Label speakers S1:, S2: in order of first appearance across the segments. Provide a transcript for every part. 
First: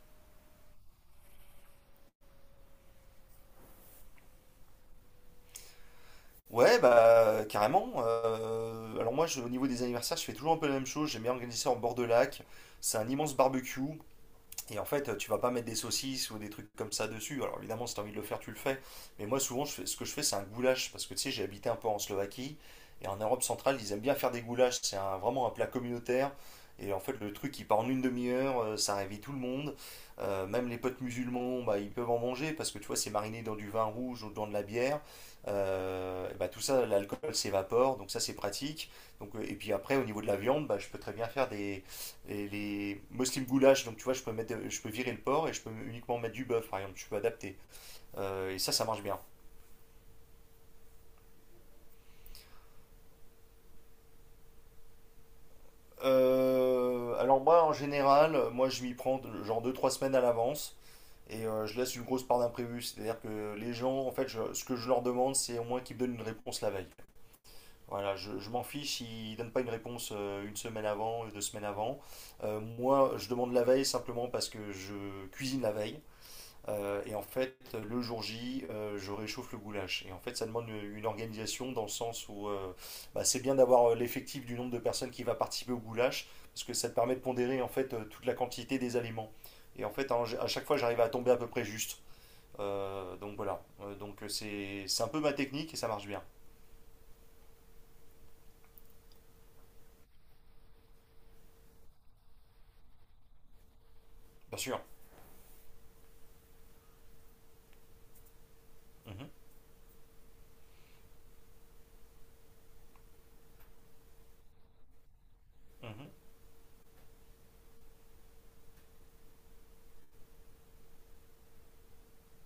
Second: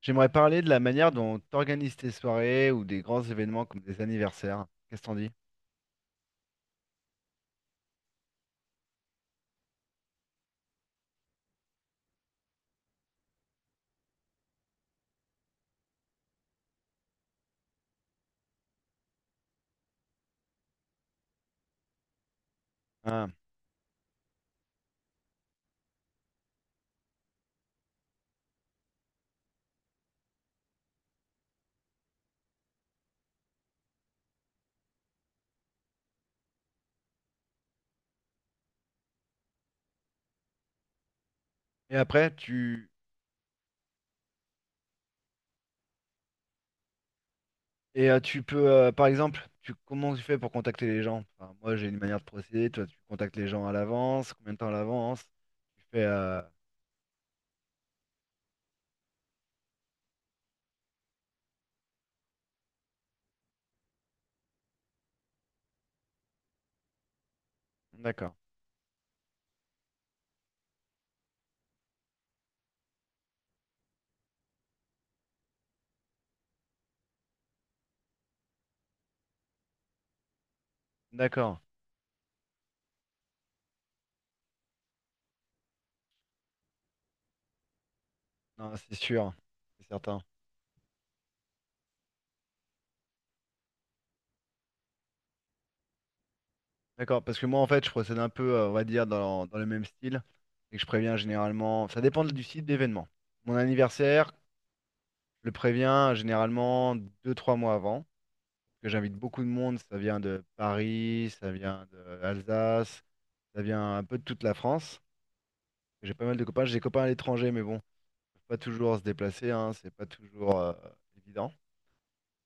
S1: J'aimerais parler de la manière dont tu organises tes soirées ou des grands événements comme des anniversaires. Qu'est-ce que t'en dis?
S2: Ouais, bah carrément. Alors moi, au niveau des anniversaires, je fais toujours un peu la même chose. J'aime bien organiser ça en bord de lac. C'est un immense barbecue. Et en fait, tu vas pas mettre des saucisses ou des trucs comme ça dessus. Alors évidemment, si tu as envie de le faire, tu le fais. Mais moi, souvent, ce que je fais, c'est un goulash. Parce que tu sais, j'ai habité un peu en Slovaquie. Et en
S1: Ah.
S2: Europe centrale, ils aiment bien faire des goulash. C'est vraiment un plat communautaire. Et en fait, le truc, il part en une demi-heure. Ça réveille tout le monde. Même les potes musulmans, bah, ils peuvent en manger. Parce que tu vois, c'est mariné dans du vin rouge ou dans de la bière. Bah, tout ça, l'alcool s'évapore. Donc ça, c'est pratique. Donc, et puis après, au niveau de la viande, bah, je peux très bien faire des
S1: Et après,
S2: et
S1: tu
S2: les Muslim goulash, donc tu vois, je peux mettre, je peux virer le porc et je peux uniquement mettre du bœuf, par exemple, je peux adapter.
S1: tu
S2: Et
S1: peux,
S2: ça marche
S1: par
S2: bien.
S1: exemple, tu comment tu fais pour contacter les gens? Enfin, moi, j'ai une manière de procéder. Toi, tu contactes les gens à l'avance. Combien de temps à l'avance? Tu fais.
S2: Alors moi, en général, moi, je m'y prends genre 2, 3 semaines à l'avance et je laisse une grosse part d'imprévu. C'est-à-dire que les gens, en fait, ce que je leur demande, c'est au moins qu'ils me donnent une réponse la veille. Voilà,
S1: D'accord.
S2: je m'en fiche, ils donnent pas une réponse une semaine avant, 2 semaines avant. Moi, je demande la veille simplement parce que je cuisine la veille. Et en fait, le jour J, je réchauffe le goulash. Et en fait, ça demande une
S1: D'accord.
S2: organisation dans le sens où bah, c'est bien d'avoir l'effectif du nombre de personnes qui va participer au goulash, parce que ça te permet de pondérer en fait toute la
S1: Non,
S2: quantité
S1: c'est
S2: des aliments.
S1: sûr,
S2: Et
S1: c'est
S2: en fait,
S1: certain.
S2: à chaque fois, j'arrive à tomber à peu près juste. Donc voilà. Donc c'est un peu ma technique et ça marche bien.
S1: D'accord, parce que moi, en fait, je procède un peu, on va dire, dans le même style et que je préviens généralement. Ça dépend du site d'événement. Mon anniversaire,
S2: Bien sûr.
S1: je le préviens généralement deux trois mois avant, que j'invite
S2: Mhm,
S1: beaucoup de monde. Ça vient de Paris, ça vient d'Alsace, ça vient un peu de toute la France.
S2: mhm,
S1: J'ai pas mal de copains. J'ai des copains à l'étranger, mais bon, faut pas toujours se déplacer, hein, c'est pas toujours évident.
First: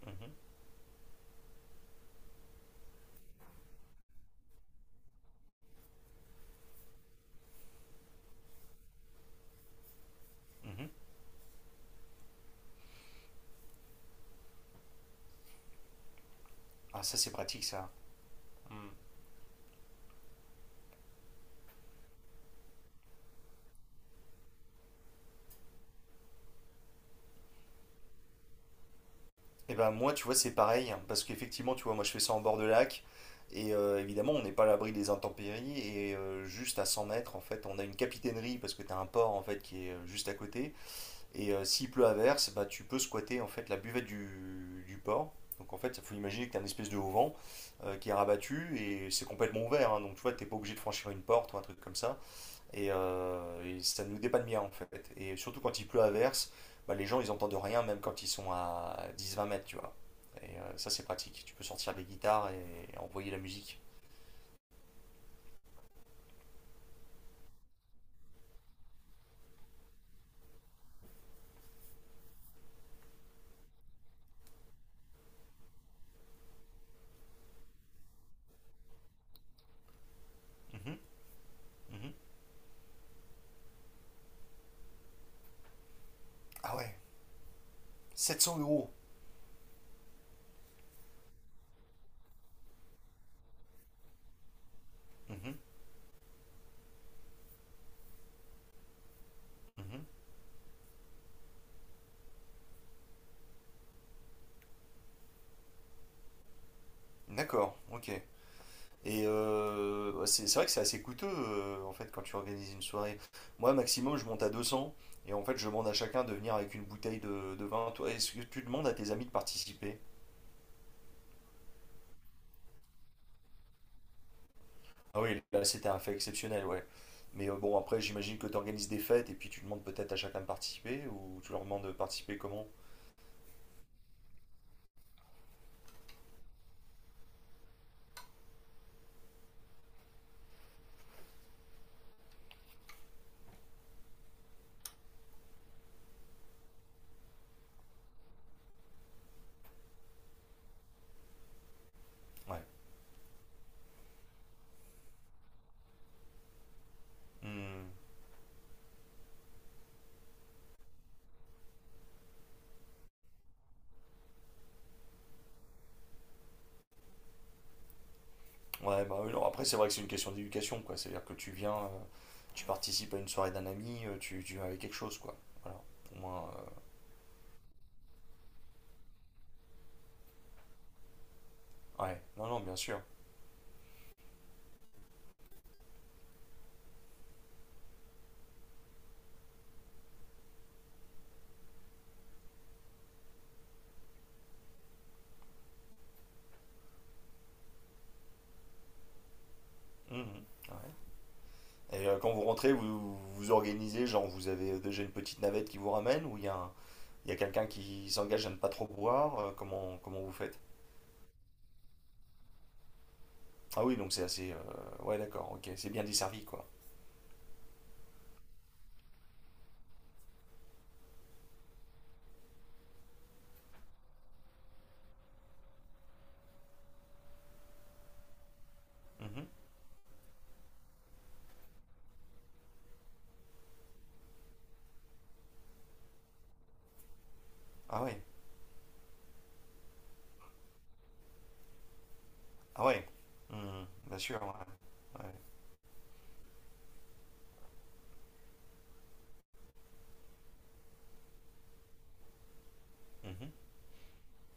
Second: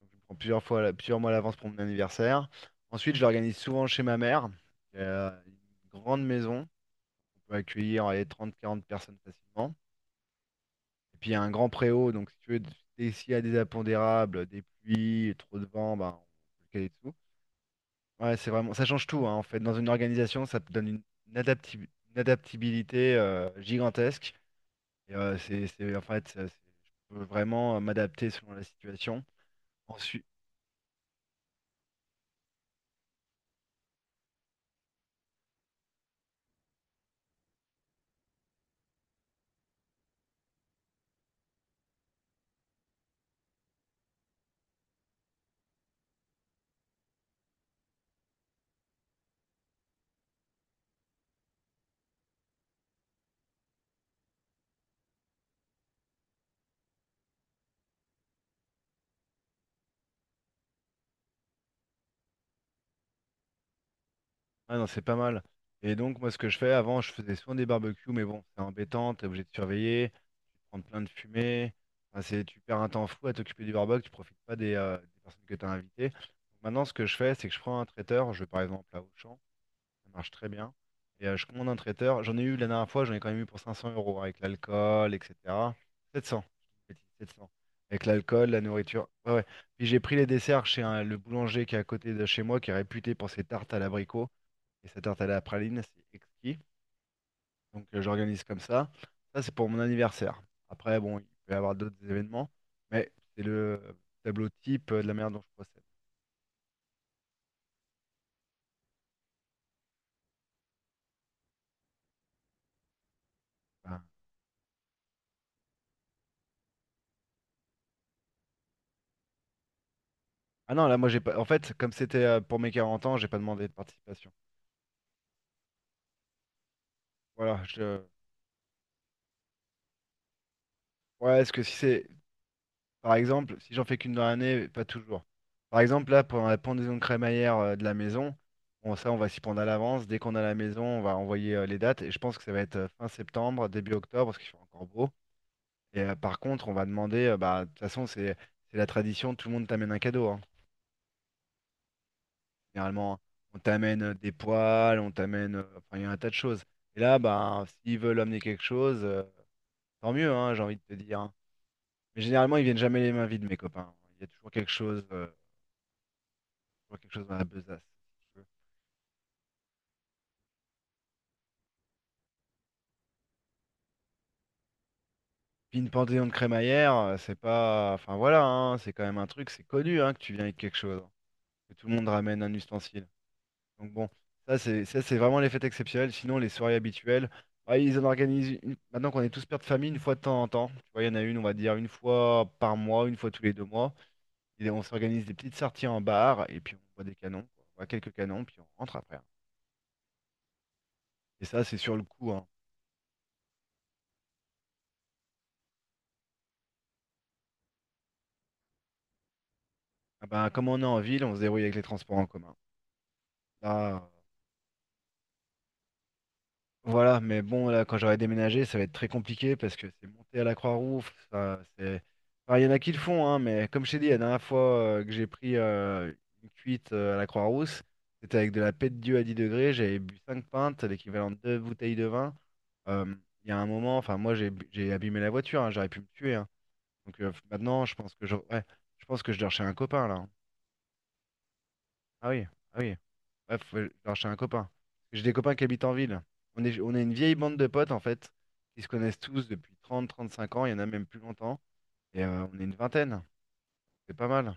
S1: Donc, je me
S2: mhm,
S1: prends plusieurs fois, plusieurs mois à l'avance pour mon anniversaire. Ensuite, je l'organise souvent chez ma mère, qui a une grande maison. On peut accueillir allez, 30-40 personnes facilement.
S2: mhm.
S1: Et puis, il y a un grand préau, donc si tu veux, s'il y a des impondérables, des pluies, trop de vent, ben, on peut le caler
S2: Ah,
S1: dessous.
S2: ça c'est pratique ça.
S1: Ouais, c'est vraiment, ça
S2: Mm.
S1: change tout, hein, en fait. Dans une organisation, ça te donne une adapti- une adaptabilité gigantesque. Et, c'est- je peux vraiment m'adapter selon la situation.
S2: Et ben moi, tu
S1: Ensuite,
S2: vois, c'est pareil, hein, parce qu'effectivement, tu vois, moi je fais ça en bord de lac, et évidemment, on n'est pas à l'abri des intempéries, et juste à 100 mètres, en fait, on a une capitainerie, parce que tu as un port, en fait, qui est juste à côté, et s'il pleut à verse, bah, tu peux squatter, en fait, la buvette du port. Donc en fait, il faut imaginer que tu as une espèce de haut vent qui est rabattu, et c'est complètement ouvert, hein, donc tu vois, tu n'es pas obligé de franchir une porte ou un truc comme ça. Et, ça nous dépanne bien en fait. Et surtout quand il pleut à verse, bah, les gens ils entendent rien même quand ils sont à 10, 20 mètres, tu vois. Et ça c'est pratique. Tu peux sortir des guitares et envoyer la musique.
S1: ah non, c'est pas mal. Et donc, moi, ce que je fais, avant, je faisais souvent des barbecues, mais bon, c'est embêtant, t'es obligé de surveiller, prendre plein de fumée. Enfin, c'est, tu perds un temps fou à t'occuper du barbecue, tu profites pas des personnes que t'as invitées. Maintenant, ce que je fais, c'est que je prends un traiteur, je vais par exemple à Auchan. Ça marche très bien.
S2: Mhm,
S1: Et je commande un
S2: mhm.
S1: traiteur. J'en ai eu la dernière fois, j'en ai quand même eu pour 500 euros avec l'alcool, etc. 700.
S2: Ah
S1: Je
S2: ouais,
S1: dis une bêtise, 700. Avec
S2: sept
S1: l'alcool,
S2: cents
S1: la
S2: euros.
S1: nourriture. Ouais, ouais. Puis j'ai pris les desserts chez le boulanger qui est à côté de chez moi, qui est réputé pour ses tartes à l'abricot et sa tarte à la
S2: Mhm,
S1: praline. C'est exquis. Donc j'organise comme ça. Ça, c'est pour mon
S2: mhm.
S1: anniversaire. Après, bon, il peut y avoir d'autres événements, mais c'est le tableau type de la manière dont je procède.
S2: D'accord, ok. Et bah, c'est vrai que c'est assez coûteux en fait quand tu organises une soirée. Moi
S1: Enfin,
S2: maximum je monte à 200 et en fait je demande à chacun de venir avec une bouteille de vin. Toi, est-ce que tu demandes à tes amis de participer?
S1: ah non, là, moi, j'ai pas. En fait, comme c'était pour mes 40 ans, j'ai pas demandé de participation.
S2: Ah oui, là c'était un fait exceptionnel, ouais. Mais
S1: Voilà,
S2: bon, après
S1: je...
S2: j'imagine que tu organises des fêtes et puis tu demandes peut-être à chacun de participer
S1: Ouais,
S2: ou
S1: est-ce
S2: tu
S1: que
S2: leur
S1: si
S2: demandes de
S1: c'est...
S2: participer comment?
S1: Par exemple, si j'en fais qu'une dans l'année, pas toujours. Par exemple, là, pendant la pendaison de crémaillère de la maison, bon, ça, on va s'y prendre à l'avance. Dès qu'on a la maison, on va envoyer les dates. Et je pense que ça va être fin septembre, début octobre, parce qu'il fait encore beau. Et par contre, on va demander... bah, de toute façon, c'est la tradition, tout le monde t'amène un cadeau, hein.
S2: Ouais.
S1: Généralement, on t'amène des poils, on t'amène... enfin, il y a un tas de choses. Et là, bah,
S2: Hmm.
S1: s'ils veulent amener quelque chose, tant mieux, hein, j'ai envie de te dire, hein. Mais généralement, ils viennent jamais les mains vides, mes copains. Il y a toujours quelque chose dans la besace, si tu veux.
S2: Ouais, bah oui, non, après c'est vrai que c'est une question d'éducation, quoi. C'est-à-dire que tu viens, tu participes à une soirée d'un ami, tu viens avec quelque chose, quoi.
S1: Puis
S2: Voilà.
S1: une
S2: Au
S1: panthéon de
S2: moins,
S1: crémaillère, c'est pas. Enfin voilà, hein, c'est quand même un truc, c'est connu hein, que tu viens avec quelque chose, hein, que tout le monde
S2: ouais.
S1: ramène
S2: Non,
S1: un
S2: non, bien sûr.
S1: ustensile. Donc bon, ça c'est vraiment les fêtes exceptionnelles. Sinon, les soirées habituelles, bah, ils en organisent maintenant qu'on est tous pères de famille, une fois de temps en temps. Tu vois, il y en a une, on va dire une fois par mois, une fois tous les 2 mois. Et on s'organise des petites sorties en bar et puis on boit des canons, quoi. On boit quelques canons, puis on rentre après, hein.
S2: Mhm. Ouais.
S1: Et ça, c'est sur le
S2: Et
S1: coup,
S2: quand vous
S1: hein.
S2: rentrez, vous vous organisez, genre vous avez déjà une petite navette qui vous ramène ou il y a il y a quelqu'un qui s'engage à ne pas trop boire, comment
S1: Ah
S2: vous
S1: ben,
S2: faites?
S1: comme on est en ville, on se débrouille avec les transports en commun.
S2: Ah
S1: Là,
S2: oui, donc c'est assez. Ouais, d'accord, ok. C'est bien desservi, quoi.
S1: voilà, mais bon, là, quand j'aurai déménagé, ça va être très compliqué parce que c'est monter à la Croix-Rouge, ça, c'est... Enfin, il y en a qui le font, hein, mais comme je t'ai dit, la dernière fois que j'ai pris une cuite à la Croix-Rousse, c'était avec de la paix de Dieu à 10
S2: Mhm.
S1: degrés, j'avais bu 5 pintes, l'équivalent de 2 bouteilles de vin. Euh, Il y a un moment, enfin, moi, j'ai abîmé la voiture, hein, j'aurais pu me tuer, hein. Donc maintenant, je
S2: Ah
S1: pense
S2: ouais,
S1: que je... ouais, je pense que je dors chez un copain, là, hein. Ah oui, ah
S2: ah
S1: oui.
S2: ouais.
S1: Bref,
S2: Mhm.
S1: genre
S2: Bien
S1: chez un
S2: sûr,
S1: copain.
S2: ouais.
S1: J'ai des
S2: Ouais,
S1: copains qui habitent en ville. On est une vieille bande de potes, en fait, qui se connaissent tous depuis 30, 35 ans. Il y en a même plus longtemps. Et on est une vingtaine.
S2: mhm.
S1: C'est pas mal.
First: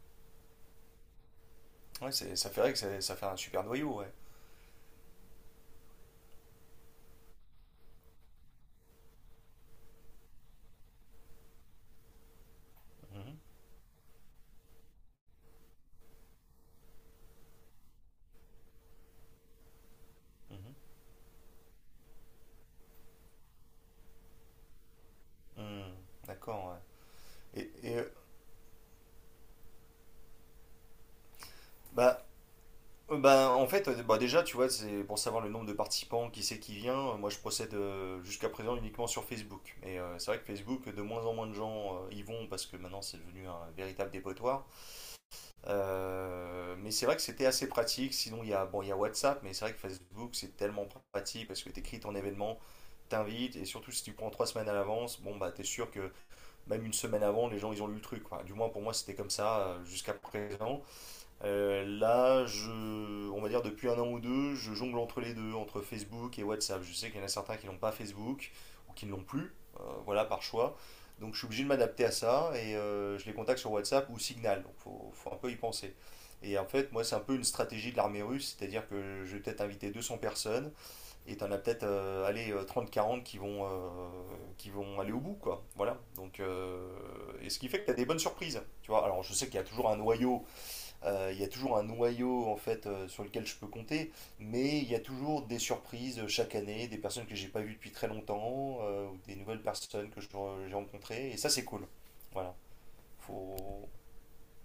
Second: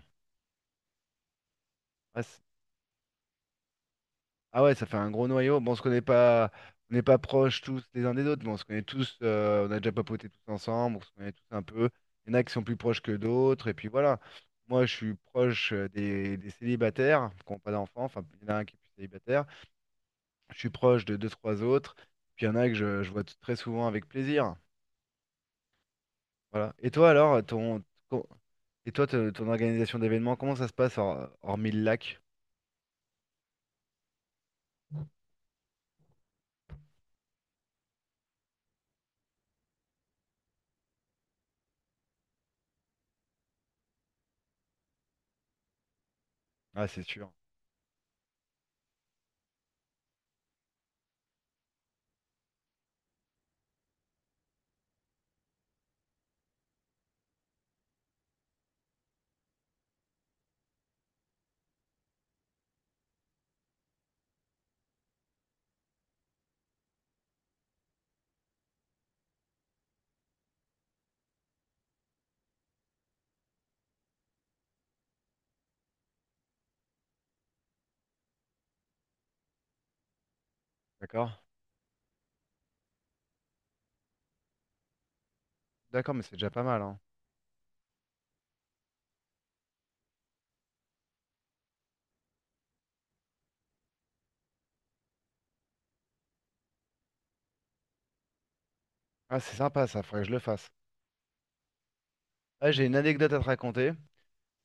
S2: Ouais,
S1: Ouais,
S2: c'est, ça fait vrai que ça fait un super noyau, ouais.
S1: ah ouais, ça fait un gros noyau. Bon, on se connaît pas, on n'est pas proches tous les uns des autres, mais on se connaît tous. On a déjà papoté tous ensemble. On se connaît tous un peu. Il y en a qui sont plus proches que
S2: Mhm.
S1: d'autres. Et puis voilà. Moi, je suis proche des célibataires qui n'ont pas d'enfants. Enfin, il y en a un qui est plus célibataire. Je suis
S2: Mhm.
S1: proche de deux, trois autres. Puis il y en a que je vois très souvent avec plaisir.
S2: Mhm. D'accord,
S1: Voilà. Et toi alors,
S2: ouais. Et,
S1: ton- et toi, ton organisation d'événements, comment ça se passe hormis le lac?
S2: bah, bah, en fait, bah, déjà, tu vois, c'est pour savoir le nombre de participants, qui c'est qui vient. Moi, je procède jusqu'à présent uniquement sur Facebook. Et c'est vrai que Facebook, de moins en moins de gens y vont parce que maintenant, c'est devenu un véritable dépotoir. Euh,
S1: Ah,
S2: mais
S1: c'est
S2: c'est vrai que
S1: sûr.
S2: c'était assez pratique. Sinon, il y a, bon, il y a WhatsApp, mais c'est vrai que Facebook, c'est tellement pratique parce que tu écris ton événement, t'invites, et surtout si tu prends 3 semaines à l'avance, bon, bah, t'es sûr que même une semaine avant, les gens, ils ont lu le truc, quoi. Du moins, pour moi, c'était comme ça jusqu'à présent. Là, on va dire depuis un an ou deux, je jongle entre les deux, entre Facebook et WhatsApp. Je sais qu'il y en a certains qui n'ont pas Facebook ou qui ne l'ont plus, voilà, par choix. Donc je suis obligé de m'adapter à ça et je les contacte sur WhatsApp ou Signal. Donc faut un peu y penser. Et en fait, moi, c'est un peu une stratégie de l'armée russe, c'est-à-dire que je vais peut-être inviter 200 personnes
S1: D'accord.
S2: et t'en as peut-être allez, 30-40 qui vont aller au bout quoi. Voilà.
S1: D'accord, mais c'est
S2: Donc,
S1: déjà pas mal, hein.
S2: et ce qui fait que tu as des bonnes surprises, tu vois. Alors, je sais qu'il y a toujours un noyau en fait sur lequel je peux compter, mais il y a toujours des surprises chaque année, des personnes que j'ai pas vues depuis très longtemps, ou des
S1: Ah, c'est
S2: nouvelles
S1: sympa, ça,
S2: personnes que
S1: faudrait que
S2: je
S1: je le fasse.
S2: j'ai rencontrées, et ça c'est cool. Voilà.
S1: Ah, j'ai une anecdote à te
S2: Faut.
S1: raconter.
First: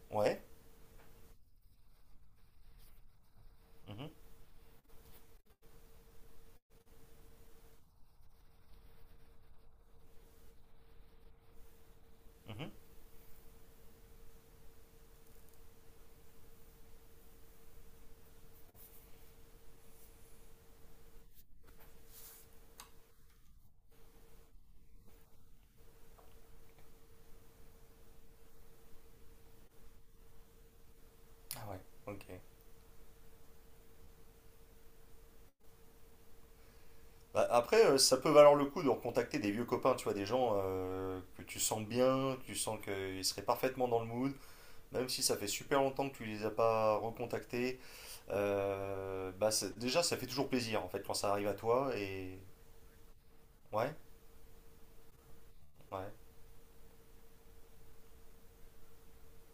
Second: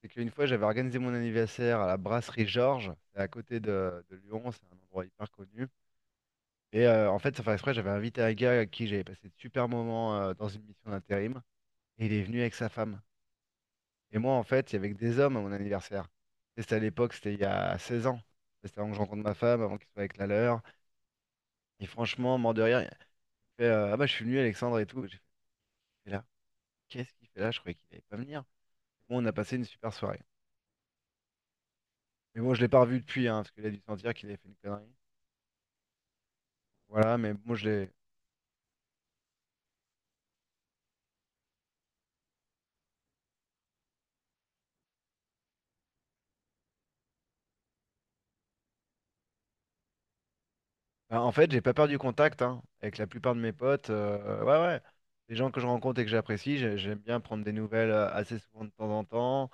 S1: C'est qu'une
S2: Ouais.
S1: fois, j'avais organisé mon anniversaire à la brasserie Georges, c'est à côté
S2: Mhm,
S1: de Lyon, c'est un endroit hyper connu. Et en fait, sans faire exprès, j'avais invité un gars à qui j'avais passé de super moments dans une mission d'intérim. Et il est venu avec sa
S2: mhm.
S1: femme. Et moi, en fait, il y avait que des hommes à mon anniversaire. Et c'était à l'époque, c'était il y a 16 ans. C'était avant que je rencontre ma femme, avant qu'il soit avec la leur. Et franchement, mort de rire, il fait ah bah, je suis venu, Alexandre et tout. J'ai fait, il est là. Qu'est-ce qu'il fait là? Je croyais qu'il allait pas venir. Bon, on a passé une super soirée.
S2: Ah ouais. Ok.
S1: Mais bon, je l'ai pas revu depuis, hein, parce qu'il a dû sentir qu'il avait fait une connerie. Voilà, mais
S2: Bah,
S1: moi, je
S2: après,
S1: l'ai.
S2: ça peut valoir le coup de recontacter des vieux copains, tu vois, des gens que tu sens bien, tu sens qu'ils seraient parfaitement dans le mood, même si ça fait super longtemps que tu les as pas recontactés. Bah, déjà, ça fait toujours plaisir en fait quand
S1: Bah,
S2: ça
S1: en
S2: arrive
S1: fait,
S2: à
S1: j'ai pas
S2: toi
S1: perdu
S2: et
S1: contact hein, avec la plupart de mes potes.
S2: ouais,
S1: Ouais, ouais. Les gens que je rencontre et que
S2: ouais.
S1: j'apprécie, j'aime bien prendre des nouvelles assez souvent de temps en temps.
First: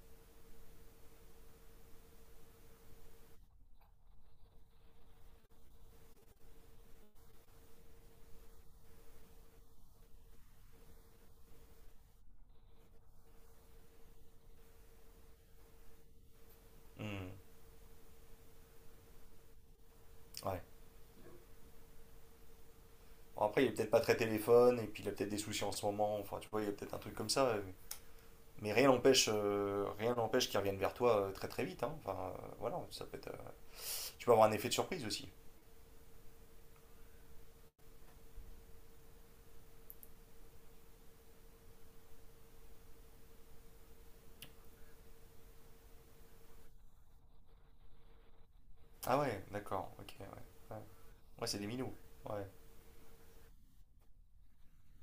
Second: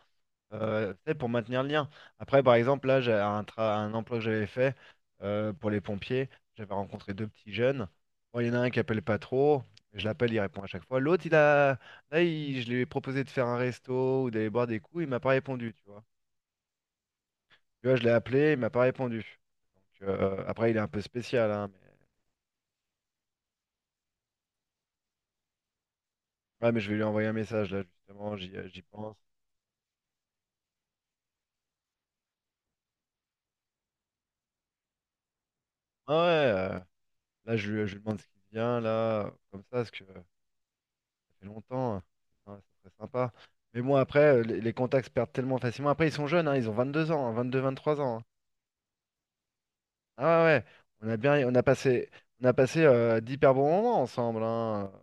S1: Tu sais, pour maintenir le lien. Après, par exemple, là, j'ai un emploi que j'avais fait pour les pompiers. J'avais rencontré deux petits jeunes. Bon, il y en a un qui appelle pas trop. Je l'appelle, il répond à chaque fois. L'autre, il a... Là, je lui ai proposé de faire un resto ou d'aller boire des coups. Il m'a pas répondu, tu vois.
S2: Hmm,
S1: Tu vois, je l'ai appelé, il m'a pas répondu. Donc,
S2: ouais.
S1: après, il est un peu spécial, hein, mais...
S2: Bon, après, il est peut-être pas très téléphone, et puis il a peut-être des soucis en ce moment, enfin, tu vois, il y
S1: Ouais,
S2: a
S1: mais je
S2: peut-être
S1: vais
S2: un
S1: lui
S2: truc
S1: envoyer
S2: comme
S1: un
S2: ça.
S1: message, là, justement,
S2: Mais
S1: j'y
S2: rien
S1: pense.
S2: n'empêche, qu'il revienne vers toi très très vite, hein. Enfin, voilà, ça peut être. Tu peux avoir un effet de surprise aussi.
S1: Ah ouais, là, je lui demande ce qu'il vient, là, comme ça, parce que... fait longtemps, hein. Ah, ça serait sympa. Mais bon, après, les contacts se perdent tellement facilement. Après, ils sont jeunes, hein, ils ont 22 ans, hein, 22, 23 ans, hein.
S2: Ah ouais, d'accord, ok, ouais.
S1: Ah ouais, ouais.
S2: Ouais,
S1: On a
S2: ouais,
S1: bien, on
S2: c'est
S1: a
S2: des minous.
S1: passé, on
S2: Ouais,
S1: a passé d'hyper bons moments ensemble, hein,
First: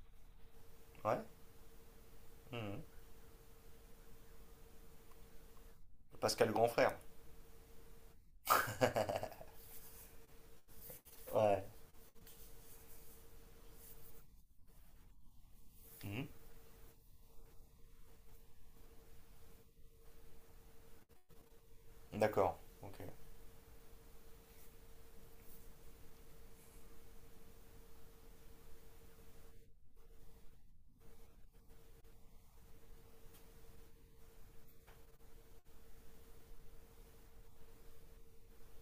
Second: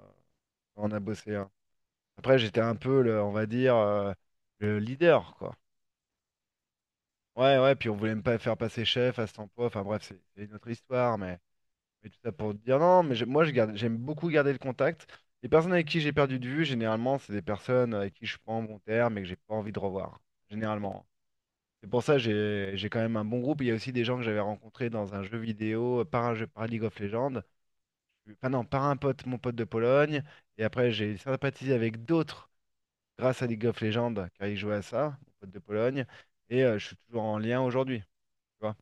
S1: quand on a
S2: ouais.
S1: bossé, hein. Après, j'étais un
S2: Hmm.
S1: peu, on va dire, le leader, quoi.
S2: Pascal le grand frère.
S1: Ouais, ouais. Puis on voulait me pas faire passer chef à cet emploi. Enfin bref, c'est une autre histoire, mais.
S2: Ouais.
S1: Mais tout ça pour dire non, mais moi je garde, j'aime beaucoup garder le contact. Les personnes avec qui j'ai
S2: Mhm.
S1: perdu de vue, généralement, c'est des personnes avec qui je suis pas en bon terme et que j'ai pas envie de revoir. Généralement. C'est pour ça que
S2: D'accord,
S1: j'ai quand
S2: ok.
S1: même un bon groupe. Il y a aussi des gens que j'avais rencontrés dans un jeu vidéo, par un jeu, par League of Legends. Enfin non, par un pote, mon pote de Pologne. Et après, j'ai sympathisé avec d'autres grâce à League of Legends, car ils jouaient à ça, mon pote de Pologne. Et je suis toujours en lien aujourd'hui. Tu vois,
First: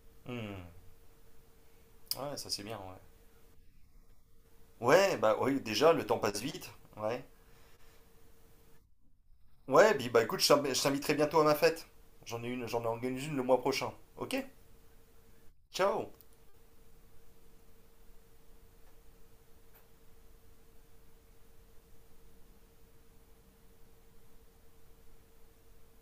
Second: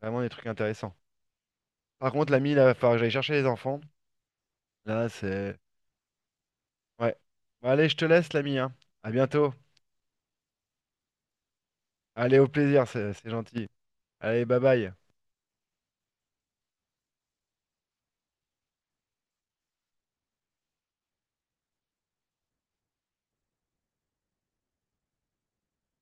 S1: vraiment des trucs
S2: Hmm.
S1: intéressants. Par contre,
S2: Ouais, ça
S1: l'ami, là,
S2: c'est
S1: il va
S2: bien,
S1: falloir
S2: ouais.
S1: que j'aille chercher les enfants. Là,
S2: Ouais, bah
S1: c'est.
S2: oui, déjà, le temps passe vite.
S1: Ouais.
S2: Ouais.
S1: Bon, allez, je te laisse, l'ami, hein. À bientôt.
S2: Ouais, bah écoute, je t'inviterai bientôt à ma fête.
S1: Allez,
S2: J'en ai
S1: au
S2: une, j'en
S1: plaisir, c'est
S2: organise
S1: c'est
S2: une le mois
S1: gentil.
S2: prochain. Ok?
S1: Allez, bye bye.
S2: Ciao!